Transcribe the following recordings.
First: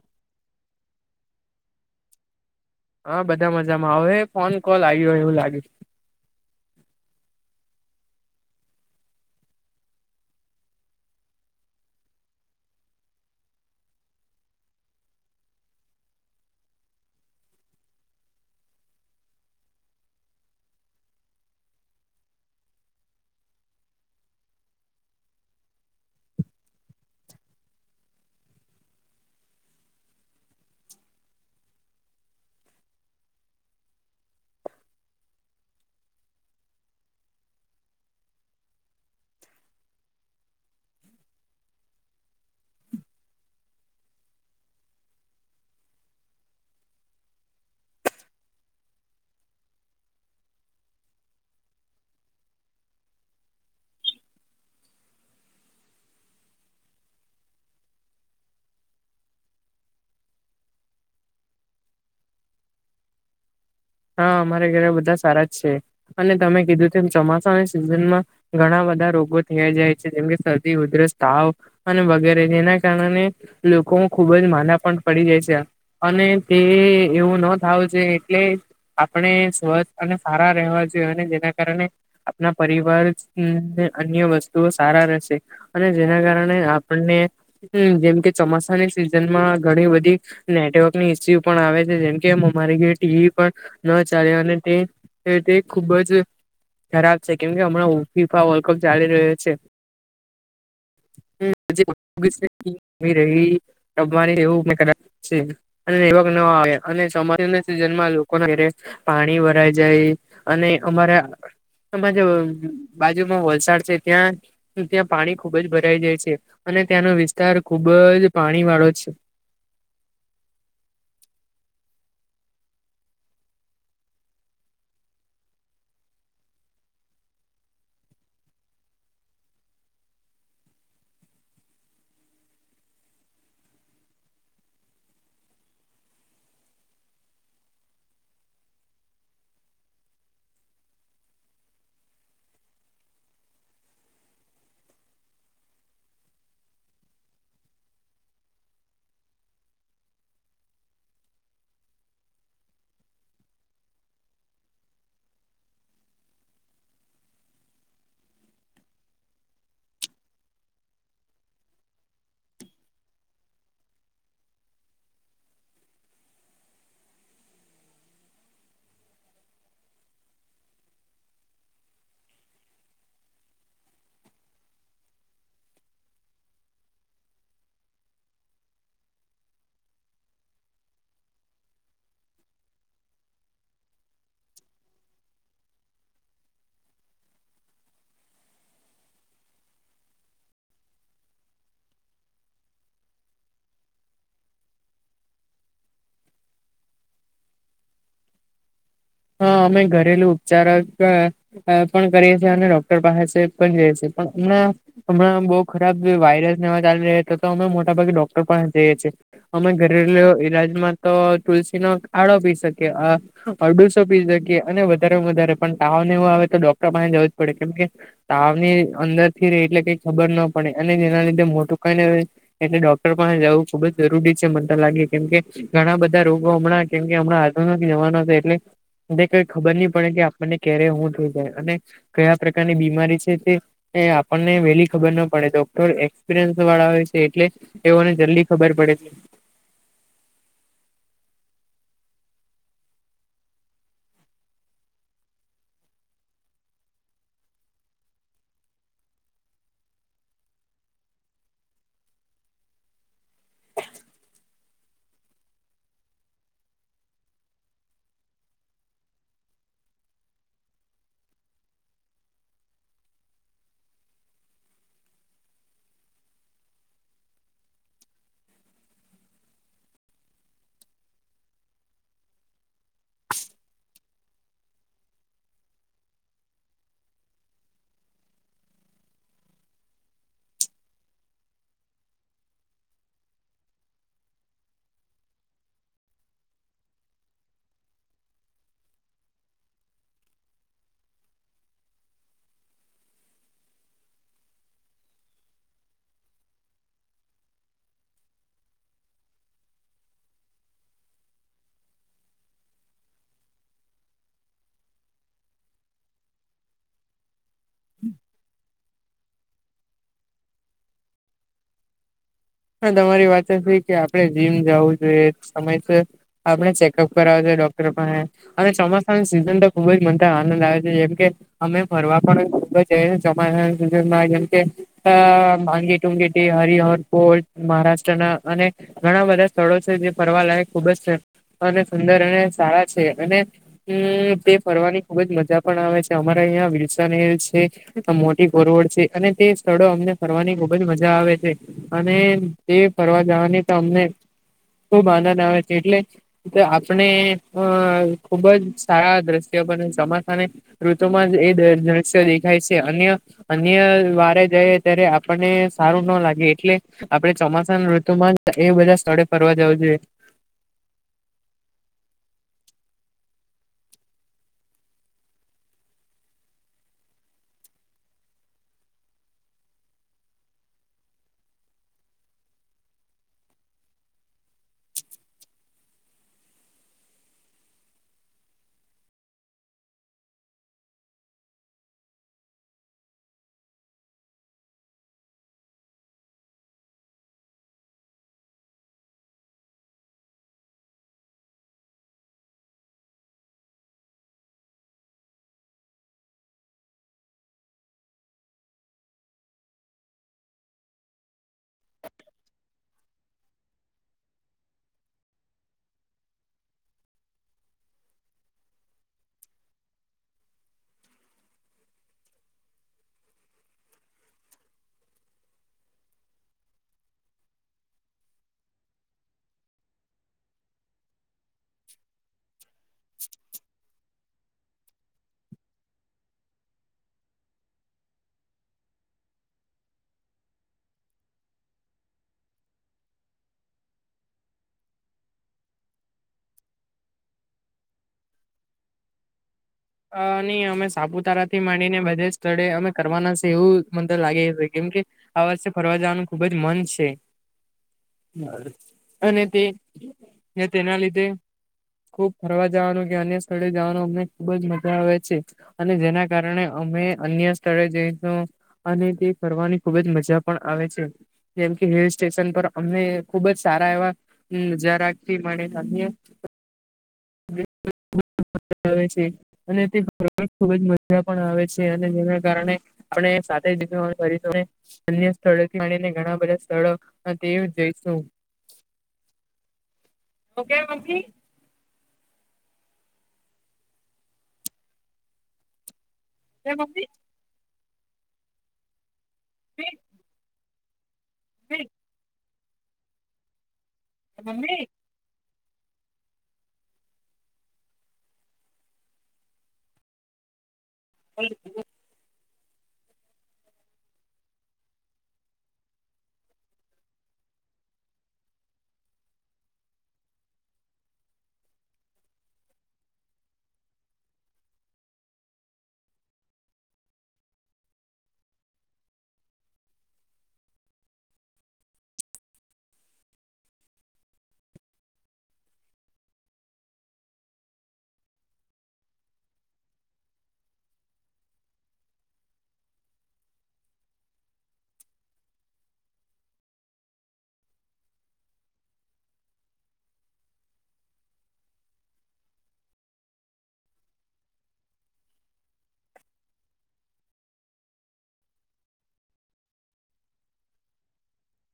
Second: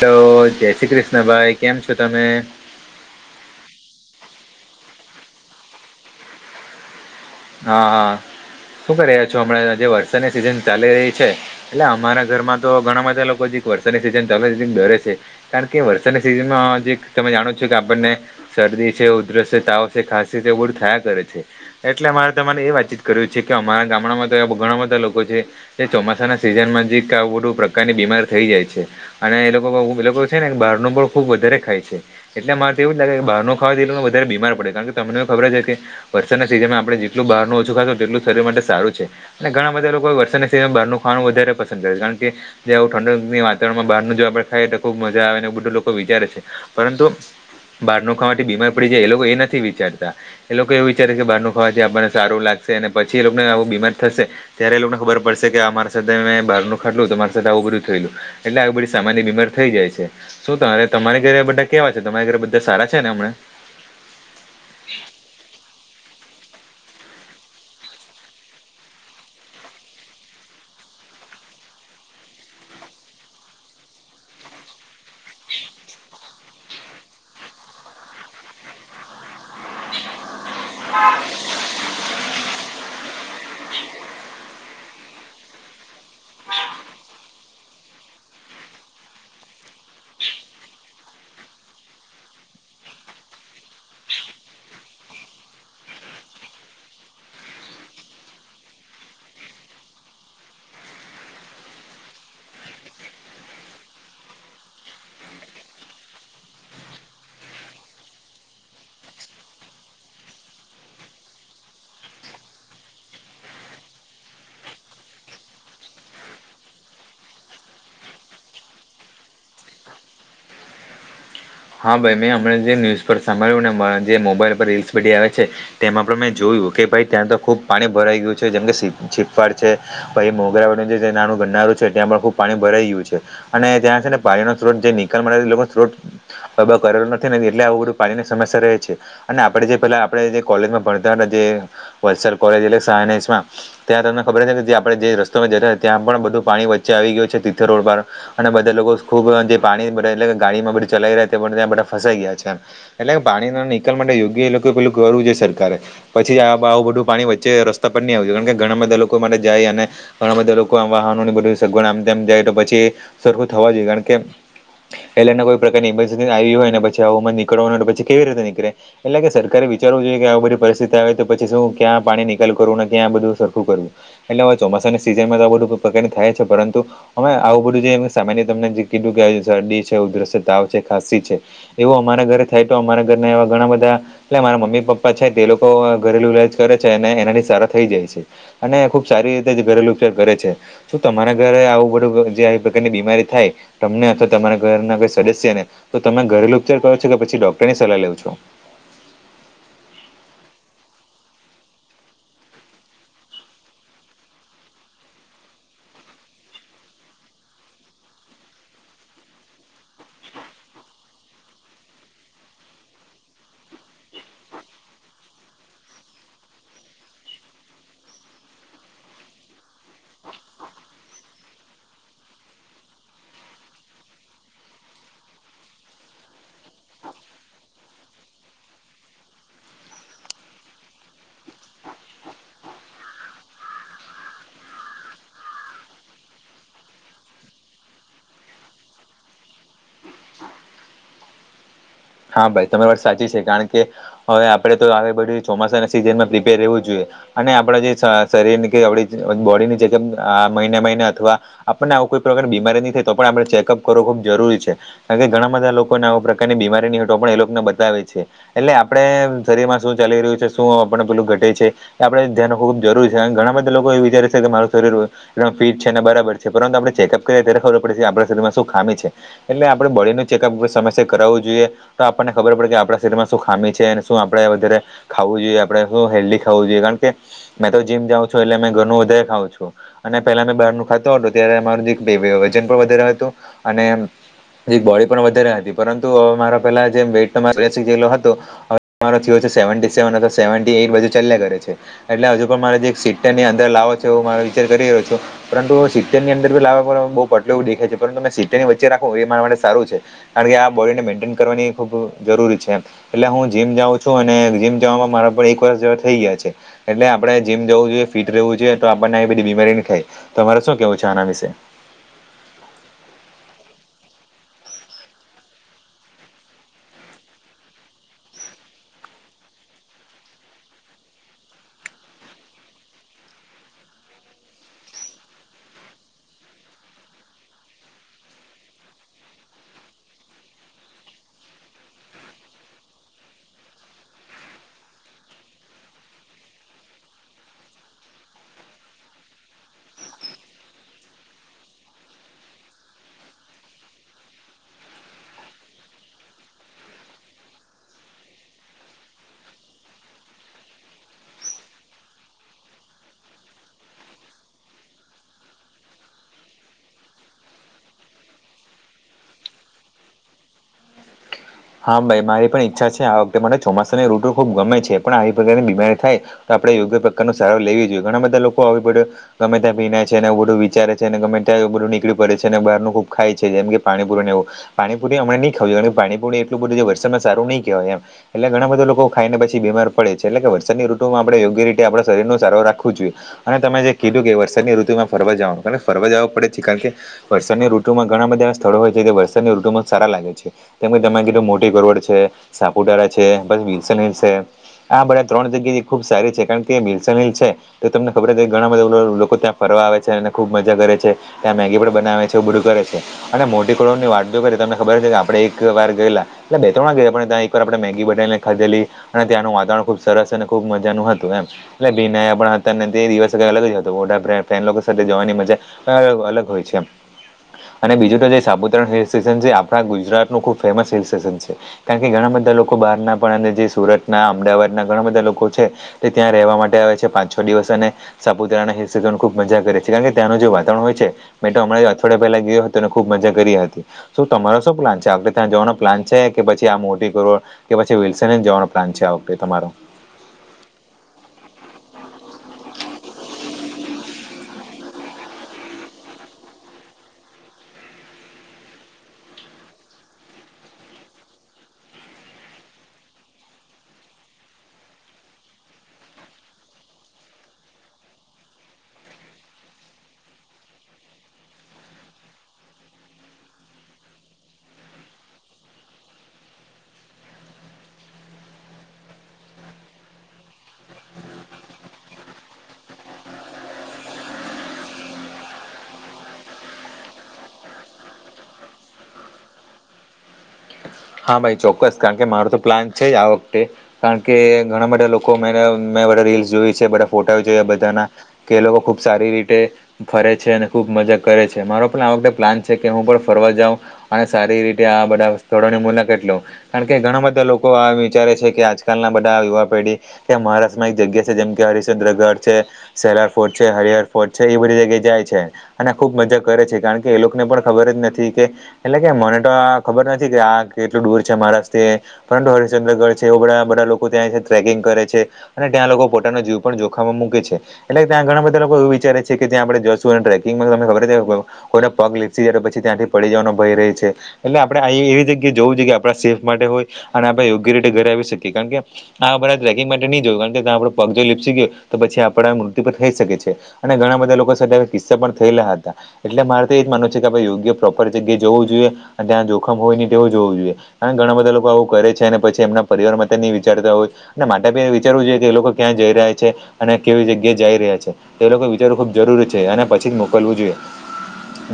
Hello જય શ્રી કૃષ્ણ ભાઈ કેમ છો તમે હા બધા મજામાં હવે ફોન કોલ આવ્યો હોય એવું લાગયુ હા હા શું કરી રહ્યા છો હમણાં જે વરસાદની સિઝન ચાલી રહી છે એટલે અમારા ઘરમાં તો ઘણા બધા લોકો જે વરસાદીની સિઝનથી ડરે છે કારણ કે વરસાદની સિઝનમાં જે તમે જાણો છો કે આપણને શરદી છે ઉધરસ છે તાવ છે ખાંસી છે બધું થયા કરે છે. એટલે અમારે તમારે એ વાતચીત કર્યું છે કે અમારા ગામડામાં તો ઘણા બધા લોકો છે. જે ચોમાસાના સિઝનમાં હજી ક બધું પ્રકારની બીમારી થઈ જાય છે અને એ લોકો એ લોકો છે ને બહાર નું બઉ ખુબ વધારે ખાય છે એટલે મારે તેવું જ લાગે કે બહાર નું ખાવા દે એ તો વધારે બીમાર પડે કારણ કે તમને ખબર જ છે કે વરસાદના સિઝનમાં આપણે જેટલું બહારનું ઓછું ખાશું તેટલું શરીર માટે સારું છે અને ઘણા બધા લોકો વરસાદની સિઝનમાં બહારનું ખાવાનું વધારે પસંદ કરે છે કારણ કે જે આવું ઠંડક વાતાવરણમાં બહારનું જો આપણે ખાઈ તો ખુબ મજા આવે ને એ બધું લોકો વિચારે છે પરંતુ બહારનો ખાવાથી બીમાર પડી જાય એ લોકો એ નથી વિચારતા એ લોકો એવુ વિચારે કે બારનુ હ જે આપણને સારું લાગશે અને પછી એ લોકોને આવું બીમાર થશે ત્યારે એ લોકોને ખબર પડશે કે અમારી સાથે મેં બારનું ખાટલું તો મારી સાથે આવું બધું થયેલું એટલે આવી બધી સામાન્ય બીમાર થઇ જાય છે. શું તારે તમારી ઘરે બધા કેવા છે તમારી ઘરે બધા સારા છે ને હમણાં હા અમારે ઘરે બધા સારા જ છે અને તમે કીધું તેમ ચોમાસાની સિઝનમાં ઘણા બધા રોગો થયા જાય છે જેમકે શરદી ઉધરસ તાવ અને વગેરે જેના કારણે લોકોમાં ખુબ જ માના પણ પડી જાય છે. અને તે એવું નો થાવું જોઈએ એટલે. આપણે સ્વસ્થ અને સારા રહેવા જોઈએ અને જેના કારણે. આપણા પરિવાર અન્ય વસ્તુઓ સારા રહેશે. અને જેના કારણે આપણને જેમ કે ચોમાસાની સિઝન માં ઘણી બધી. નેટવર્કની ઈસ્યુ પણ આવે છે જેમ કે અમારી જે ટીવી પર. ન ચાલે અને તે તે ખુબ જ. ખરાબ છે કેમ કે હમણાં ફીફા વર્લ્ડ કપ ચાલી રહ્યો છે. [unintelligible] [unintelligible] [unintelligible] પાણી ભરાઈ જાય અને અમારા. બાજુમાં વલસાડ છે ત્યાં. ત્યાં પાણી ખુબ જ ભરાઈ જાય છે અને ત્યાંનો વિસ્તાર ખુબ જ પાણી વાળો છે. હા ભાઈ મેં હમને જે ન્યુઝ પર સાંભળ્યું ને એમાં જે મોબાઈલ પર રીલ્સ બધી આવે છે. તેમાં પણ મેં જોયું કે ભાઈ ત્યાં તો ખુબ પાણી ભરાઈ ગયું છે જેમ કે સી છીફાડ છે. પછ એ મોગરા વડનું જે નાનું ગનારું છે ત્યાં પણ ખુબ પાણી ભરાઈ ગયું છે. અને ત્યાં છે ને પાણીનો થોડોક જે નિકાલ માટે લોકો ને થોડોક. કબ કરેલું નથી એટલે આવું બધું પાણીની સમસ્યા રહે છે. અને આપડે જે પેલા આપણે જે કોલેજમાં ભણતા હતા જે વલસાડ કોલેજ શાહ ને એસ માં. ત્યાં તમને ખબર છે કે જે આપણે જે રસ્તોમાં જતા ત્યાં પણ બધું પાણી વચ્ચે આવી ગયો છે તિથ રોડ પર. અને બધા લોકો ખૂબ જે પાણી એટલે ગાડી માં બધા ચલાઈ રહ્યા ત્યા બધા ફસાઈ ગયા છે એમ. એટલે પાણી ના નીકાલ માટે યોગ્ય એ લોકો પેલું કરવું જોઈ સરકારે. પછી આવું બધું પાણી વચ્ચે રસ્તા પર નહી આવ કારણ કે ઘણા બધા લોકો માટે જાય અને. ઘણા બધા લોકો આમ વાહનો ને બધે સગવડ આમ તેમ જાય તો પછી સરખું થવા જોઈએ કારણ કે. એટલેના કોઈ પ્રકારની ઇમરજન્સી આવી હોય ને પછી આવું મા નીકળવાનું હોય પછી કેવી રીતે નીકળે. એટલે કે સરકારે વિચારવું જોઈએ કે આવી બધી પરિસ્થિતિ આવે તો પછી શું ક્યાં પાણી નિકાલ કરવુંને ક્યાં બધું સરખું કરવું. એટલે હવે ચોમાસાની સિઝનમાં તો આ બધું પ્રકારનું થાય છે પરંતુ. અમે આવું બધું જે સામાન્ય તમને જે કીધું કે શરદી છે ઉધરસ છે તાવ છે ખાંસી છે. એવું અમારા ઘરે થાય તો અમારા ઘરના એવા ઘણા બધા. એટલે મારા મમ્મી પપ્પા છે તે લોકો અ ઘરેલુ ઇલાજ કરે છે અને એના થી સારા થઈ જાય છે. અને ખુબ સારી રીતે જે ઘરેલુ ઉપયોગ કરે છે. શું તમારા ઘરે આવું બધું જે આવી પ્રકારની બીમારી થાય તમને અથવા તમારા ઘરના કોઈ. સદસ્ય ને તો તમે ઘરેલુ ઉપચાર કરો છો કે પછી ડોક્ટરની સલાહ લ્યો છો. હા અમે ઘરેલુ ઉપચાર જ કા. અ પણ કરીએ છીએ અને ડોક્ટર પાસે પણ ચેક પણ જઈ એ છે પણ હમણાં. હમણાં આમ બહુ ખરાબ જે વાયરસ ને વધારે થતા તો અમે મોટાભાગે ડોક્ટર પાહે જઈએ છીએ. અમે ઘરેલુ ઈલાજ માં તો તુલસી નો કાળો પી શકીએ અ અરડું. તો પી શકી એ અને વધારે વધારે પણ તાવ ને એવું આવે તો ડોક્ટર પાસે જવું જ પડે કેમ કે. તાવની અંદર થી રે એટલે કઈ ખબર ન પડે અને એના લીધે મોટું કઈ ને. એટલે ડોક્ટર પાહે જવું ખુબ જ જરૂરી છે મને તો લાગે કેમ કે. ઘણા બધા રોગો હમણાં કેમ કે હમણાં આધુનિક જમાનો છે એટલે. એ કઈ ખબર ની પડે કે આપણને ક્યારે હું થઈ જાય અને કયા પ્રકારની બીમારી છે તે. એ આપણને વેલી ખબર ના પડે ડોક્ટર એક્સપિરિયન્સ વાળા હોય છે એટલે. તે ઓ ને જલ્દી ખબર પડે છે. હા ભાઈ તમારી વાત સાચી છે કારણ કે હવે આપડે તો આવે બધી ચોમાસાની સીઝનમાં પ્રિપેર રેવું જ જોઈએ. અને આપણા જે શરીરની કે આપડી બોડીની ચેકઅપ આ મહિને મહિને અથવા. આપણને આવું કોઈ પ્રકારની બીમારી ની થાય તો પણ આપણે ચેકઅપ કરવો ખુબ જરૂરી છે. અને ઘણા બધા લોકોને આવ પ્રકારની બીમારી ની હોય તો પણ એ લોક ને બતાવે છે. એટલે આપણે અ શરીર માં શું ચાલી રહ્યું છે શું આપને પેલું ઘટે છે. એ આપડે ધ્યાનનો ખુબ જરૂરી છે અન ઘણા બધા લોકો એ વિચારે છે કે મારું શરીર વધ એ ઘણો ફિટ છે અને બરાબર છે પરંતુ આપણે ચેકઅપ કરીએ ત્યારે ખબર પડે છે આપણા શરીરમાં શું ખામી છે. એટલે આપડે બોડીનો ચેકઅપ સમયસર કરાવવું જોઈએ તો આપણને ખબર પડે કે આપણા શરીરમાં શું ખામી છે અને શું આપણેે વધારે ખાવું જોઈએ આપણેે શું હેલ્ધી ખાવું જોઈએ કારણ કે મેં તો જીમ જાઉં છું એટલે મે ઘરનું વધારે ખાવું છું. અને પેલા મે બહાર નું ખાતો હતો ત્યારે મારું જે વજન પણ વધારે હતું અને જે બોડી પણ વધારે હતી પરંતુ અ મારા પેલા જે [unintelligible] હવે મારો થયો છે સેવેન્ટી સેવન અથવા સેવેન્ટી એઈટ બાજુ ચાલ્યા કરે છે. એટલે હજુ પણ મારે જે એક સીતેર ની અંદર લાવો છે હું મારો વિચાર કરી રહ્યો છું. પરંતુ સિત્તેરની અંદર લાવવા બહુ પટલો એવું દેખાય છે પરંતુ તમે સિત્તેરની વચ્ચે રાખો એ મારા માટે સારું છે. કારણ કે આ બોડીને મેન્ટેન કરવાની ખૂબ જરૂરી છે એમ એટલે હું જીમ જાઉં છું અને જીમ જવામાં મારા પર એક વર્ષ જેવા થઇ ગયા છે. એટલે આપણે જીમ જવું જોઈએ ફીટ રહેવું જોઈએ તો આપણને એ બધી બીમારી નહી થાય તો તમારે શું કેવું છે આના વિશે? હા તમારી વાત છે કે આપણે જીમ જવું જોઈએ સમય છે. આપડે ચેકઅપ કરાવ જોએ ડોક્ટર પાહે અને ચોમાસાની સિઝન તો ખુબ જ મન આનંદ આવે છે જેમ કે અમે ફરવા પણ ચોમાહા સીઝનમાં જેમ કે અ ભાંગી ટુંંગી થી હરિહર કોલ મહારાષ્ટ્રના અને ઘણા બધા સ્થળો છે જે ફરવા લાયક ખુબ જ છે. અને સુંદર અને સારા છે અને હમ તે ફરવાની ખુબ જ મજા પણ આવે છે અમારા અહીંયા ગુલશન હિલ્સ છે. મોટી કોરવડ છે અને તે સ્થળો અમને ફરવાની ખુબ જ મજા આવે છે અને એ ફરવા જવાની તો અમને ખુબ આનંદ આવે છે એટલે આપણે અ ખુબ જ સારા દ્રશ્ય બને સમાસાને ઋતુમાં જ એ દ્રશ્ય દેખાય છે અન્ય અન્ય વારે જઈ ત્યારે આપણને સારું ના લાગે એટલે આપડે ચોમાસાના ઋતુમાં એ બધા સ્થળે ફરવા જવું જોઈએ. હા ભાઈ મારી પણ ઈચ્છા છે આ વખતે માટે ચોમાસાની ઋટુ ખૂબ ગમે છે પણ આવી પ્રકારની બીમારી થાય આપડે યોગ્ય પ્રકાર ન સારો લેવી જોઈએ ઘણા બધા લોકો આવી પડે ગમે ત્યાં ભીનાય છે નેવું બધું વિચારે છે અને ગમે ત્યાં બધું નીકળી પડે છે અને બહારનું ખૂબ ખાય છે જેમ કે પાણી પુરી ને એવું. પાણીપુરી હમણા નહીં ખાવું પાણીપુરી એટલું બધું છે વરસાદમાં સારુ નહીં કહેવાય એમ. એટલે ઘણા બધા લોકો ખાઈ ને પછી બીમાર પડે છે એટલે કે વરસાદની ઋતુમાં આપણે યોગ્ય રીતે આપણા શરીર નો સારો રાખવું જોઈએ. અને તમે જે કીધું કે વરસાદની ઋતુમાં ફરવા જવાનું કારણ ફરવા જવાું પડે છે કારણ કે વરસાદની ઋતુમાં ઘણા બધા એવા સ્થળો હોય છે જે વરસાદની ઋતુમાં સારા લાગે છે તેમ તમા મોટી ગોવડ છે સાપુતારા છે વિલ્સન હિલ્સ છે આ બધા ત્રણ જગ્યા ખુબ સારી છે કારણ કે વિલસન હિલ છે તો તમને ખબર કે ઘણા બધા લોકો ત્યાં ફરવા આવે છે અને ખુબ મજા કરે છે. ત્યાં મેગી પણ બનાવે છે બધું કરે છે. અને મોટી ગરોડ ની વાત બી કરી તમને ખબર છે કે આપડે એક વાર ગયેલા. એટલે બે ત્રણ ગયેલા ત્યાં એક વાર આપણે મેગી બનાવીને ખાધેલી. અને ત્યાંનું વાતાવરણ ખુબ સરસ અને ખુબ મજાનું હતું એમ એટલે ભીન પણ હતા ને તે દિવસ અલગ જ હતો એ લોકો સાથે જવાની મજા અવ અલગ હોય છે એમ અને બીજું તો જે સાપુતારા નું હિલ સ્ટેશન છે આપણા ગુજરાતનું ખુબ ફેમસ હિલ સ્ટેશન છે કારણ કે ઘણા બધા લોકો બહાર ના પણ અને જે સુરત ના અમદાવાદના ઘણા બધા લોકો છે તે ત્યાં રહેવા માટે આવે છે પાંચ છ દિવસ અને સાપુતારા હીલ સ્ટેશન ખૂબ મજા કરે છે કારણ ત્યાંનું જે વાતાવરણ હોય છે. મેં તો હ અમં અઠવાડિયા પહેલા ગયો હતો અને ખુબ મજા કરી હતી શું તમારો શું પ્લાન છે આખતે ત્યાં જવાનો પ્લાન છે કે પછી આ મોટી કરોર કે પછી વિલ્સન હીલ જવાનો પ્લાન છે આ વખતે તમારો? અ નહી અમે સાપુતારા થી માંડીને બધા સ્થળે અમે કરવાના છે એવું મન તો લાગે કેમ કે આ વર્ષે ફરવા જાવાનું ખુબ જ મન છે. અને તે તેના લીધે ખુબ ફરવા જવાનું કે અન્ય સ્થળે જવાનું અમને ખુબ જ મજા આવે છે. અને જેના કારણે અમે અન્ય સ્થળે જઈને અને તે કરવાની ખુબ જ મજા પણ આવે છે. જેમ કે હિલ સ્ટેશન પર અમે ખુબ જ સારા એવા નજારા થી મળીએ અન્ય હ આવે છે. અને તે ખુબ જ મજા પણ આવે છે અને જેના કારણે આપણે સાથે [inaudible] અન્ય સ્થળોથી મણીને ઘણા બધા સ્થળો તે જઈશું. Okay mummy. હા ભાઈ ચોક્કસ કારણ કે મારો તો પ્લાન છે જ આ વખતે. કારણ કે ઘણા બધા લોકો મે મે બધા રિલ્સ. એ જોય છે. બધા મમ્મી, ફોટા જોયા બધાના કે એ લોકો ખુબ સારી રીતે ફરે છે અને ખુબ મજા કરે છે. મારો મમ્મી, પણ આ વખતે પ્લાન છે કે હું પણ ફરવા જાઉ અને સારી રીતે આ બધા સ્થળોને મુલાકાત લઉં. કારણ કે ઘણા બધા લોકો આ વિચારે છે કે આજકાલ ના બધા યુવા પેઢી ત્યાં મહારાષ્ટ્રમાં એક જગ્યા જેમ કે મમ્મી હરિશદ્રગઢ છે, સહેલાર ફોર્ટ છે, હરિહર ફોર્ટ છે એ બધી જગ્યાએ જાય છે. અને ખૂબ મજા કરે છે. કારણ કે એ લોકોને પણ ખબર જ નથી કે એટલે કે મને તો આ ખબર નથી કે આ તે એટલું દૂર છે મહારાષ્ટ્રથી પરંતુ હરિચંદ્રગઢ છે એ બધા બધા લોકો ત્યાં ટ્રેકિંગ કરે છે. અને ત્યાં લોકો પોતાનો જીવ પણ જોખમમાં મૂકે છે. એટલે ત્યાં ઘણા બધા લોકો એવું વિચારે છે કે ત્યાં આપડે જશું અને ટ્રેકિંગમાં તને ખબર છે કોઈને પગ લીપસી જ્યારે પછી ત્યાંથી પડી જવાનો ભય રહી છે. એટલે આપણેે એવી જગ્યા કે જોવું જોઈએ આપણા સેફ માટે હોય અને આપણે યોગ્ય રીતે ઘરે આવી શકીએ. કારણ કે આ બધા ટ્રેકિંગ માટે નહી જોયું કારણ કે આપડો પગ જો લીપસી ગયો તો પછી આપડ મૃતુ પર થઈ શકે છે. અને ઘણા બધા લોકો સાથે આવા કિસ્સા પણ થયેલા હતા. એટલે મારે તો એજ માનવુ છે કે આપે યોગ્ય પ્રોપર જગ્યાએ જવું જોઈએ. અને ત્યાં જોખમ હોય ની. તેવું જોવું જોઈએ કાર ઘણા બધા લોકો આવું કરે છે અને પછી એમના પરિવાર માટે નહી વિચારતા હોય. અને માતા પિતાએ બી વિચારવું જોઈએ કે એ લોકો ક્યાં જઈ રહ્યા છે અને કેવી જગ્યાએ જઈ રહ્યા છે. તે લોકોએ વિચારવું ખૂબ જરૂરી છે અને પછી જ મોકલવું જોઈએ.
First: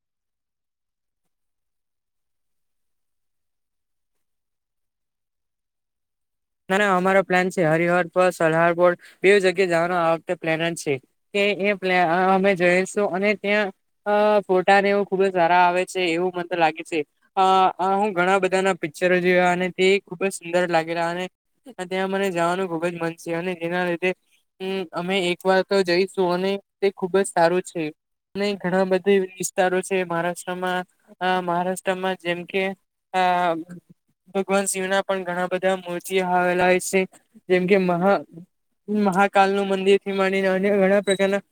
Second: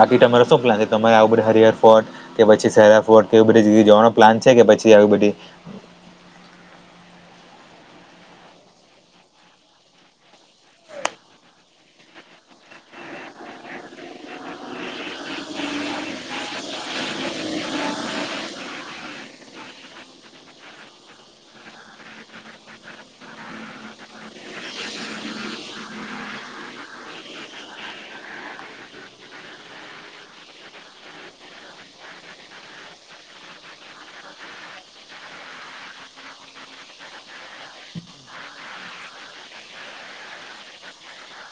બાકી તમારો શું પ્લાન છે? તમારે આવું બધે હરિહર ફોર્ટ કે પછી સેરા ફોર્ટ તેવો બધી જવાનો પ્લાન છે કે પછી આવી બધી ના ના અમારો પ્લાન છે હરિહરપર, સલહારપુર બે જગ્યા જવાનો આ વખતે પ્લેન જ છે. તે એ પ અમે જોઈશું અને ત્યાં અ ફોટાને એવું ખુબ જ સારા આવે છે એવું મન તો લાગે છે. અ હું ઘણા બધા ના પિક્ચરો જોયા અને તે ખુબ જ સુંદર લાગેલા અને અને ત્યાં મને જવાનું ખુબ જ મન છે અને જેના લીધે હમ અમે એક વાર તો જઈશું અને તે ખુબ જ સારું છે. ઘણા બધા વિસ્તારો છે. મહારાષ્ટ્રમાં મહારાષ્ટ્રમાં જેમ કે આ ભગવાન શિવના પણ ઘણા બધા મુ તે આવેલા હશે જેમ કે મહા મહાકાલનું મંદિર થી માંડીને અન્ય ઘણા પ્રકારના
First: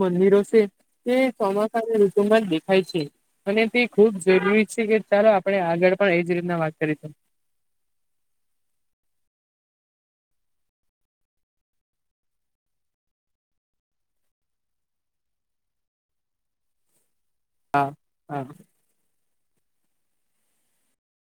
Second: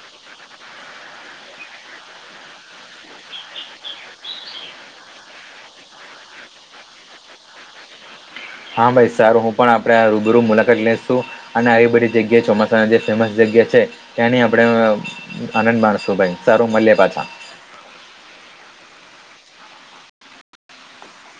મંદિરો છે તે ચોમાસાની ઋતુમાં જ દેખાય છે. અને તે ખુબ જરૂરી છે કે ચાલો આપણે આગળ પણ એજ રીતના વાત કરીશું. હા ભાઈ સારું હું પણ આપણે રૂબરૂ મુલાકાત લઈશું. અને આવી બધી જગ્યા ચોમાસાની જે ફેમસ જગ્યા છે ત્યાંની આપણે આનંદ માણસું ભાઈ સારું મળીએ પાછા. હા હા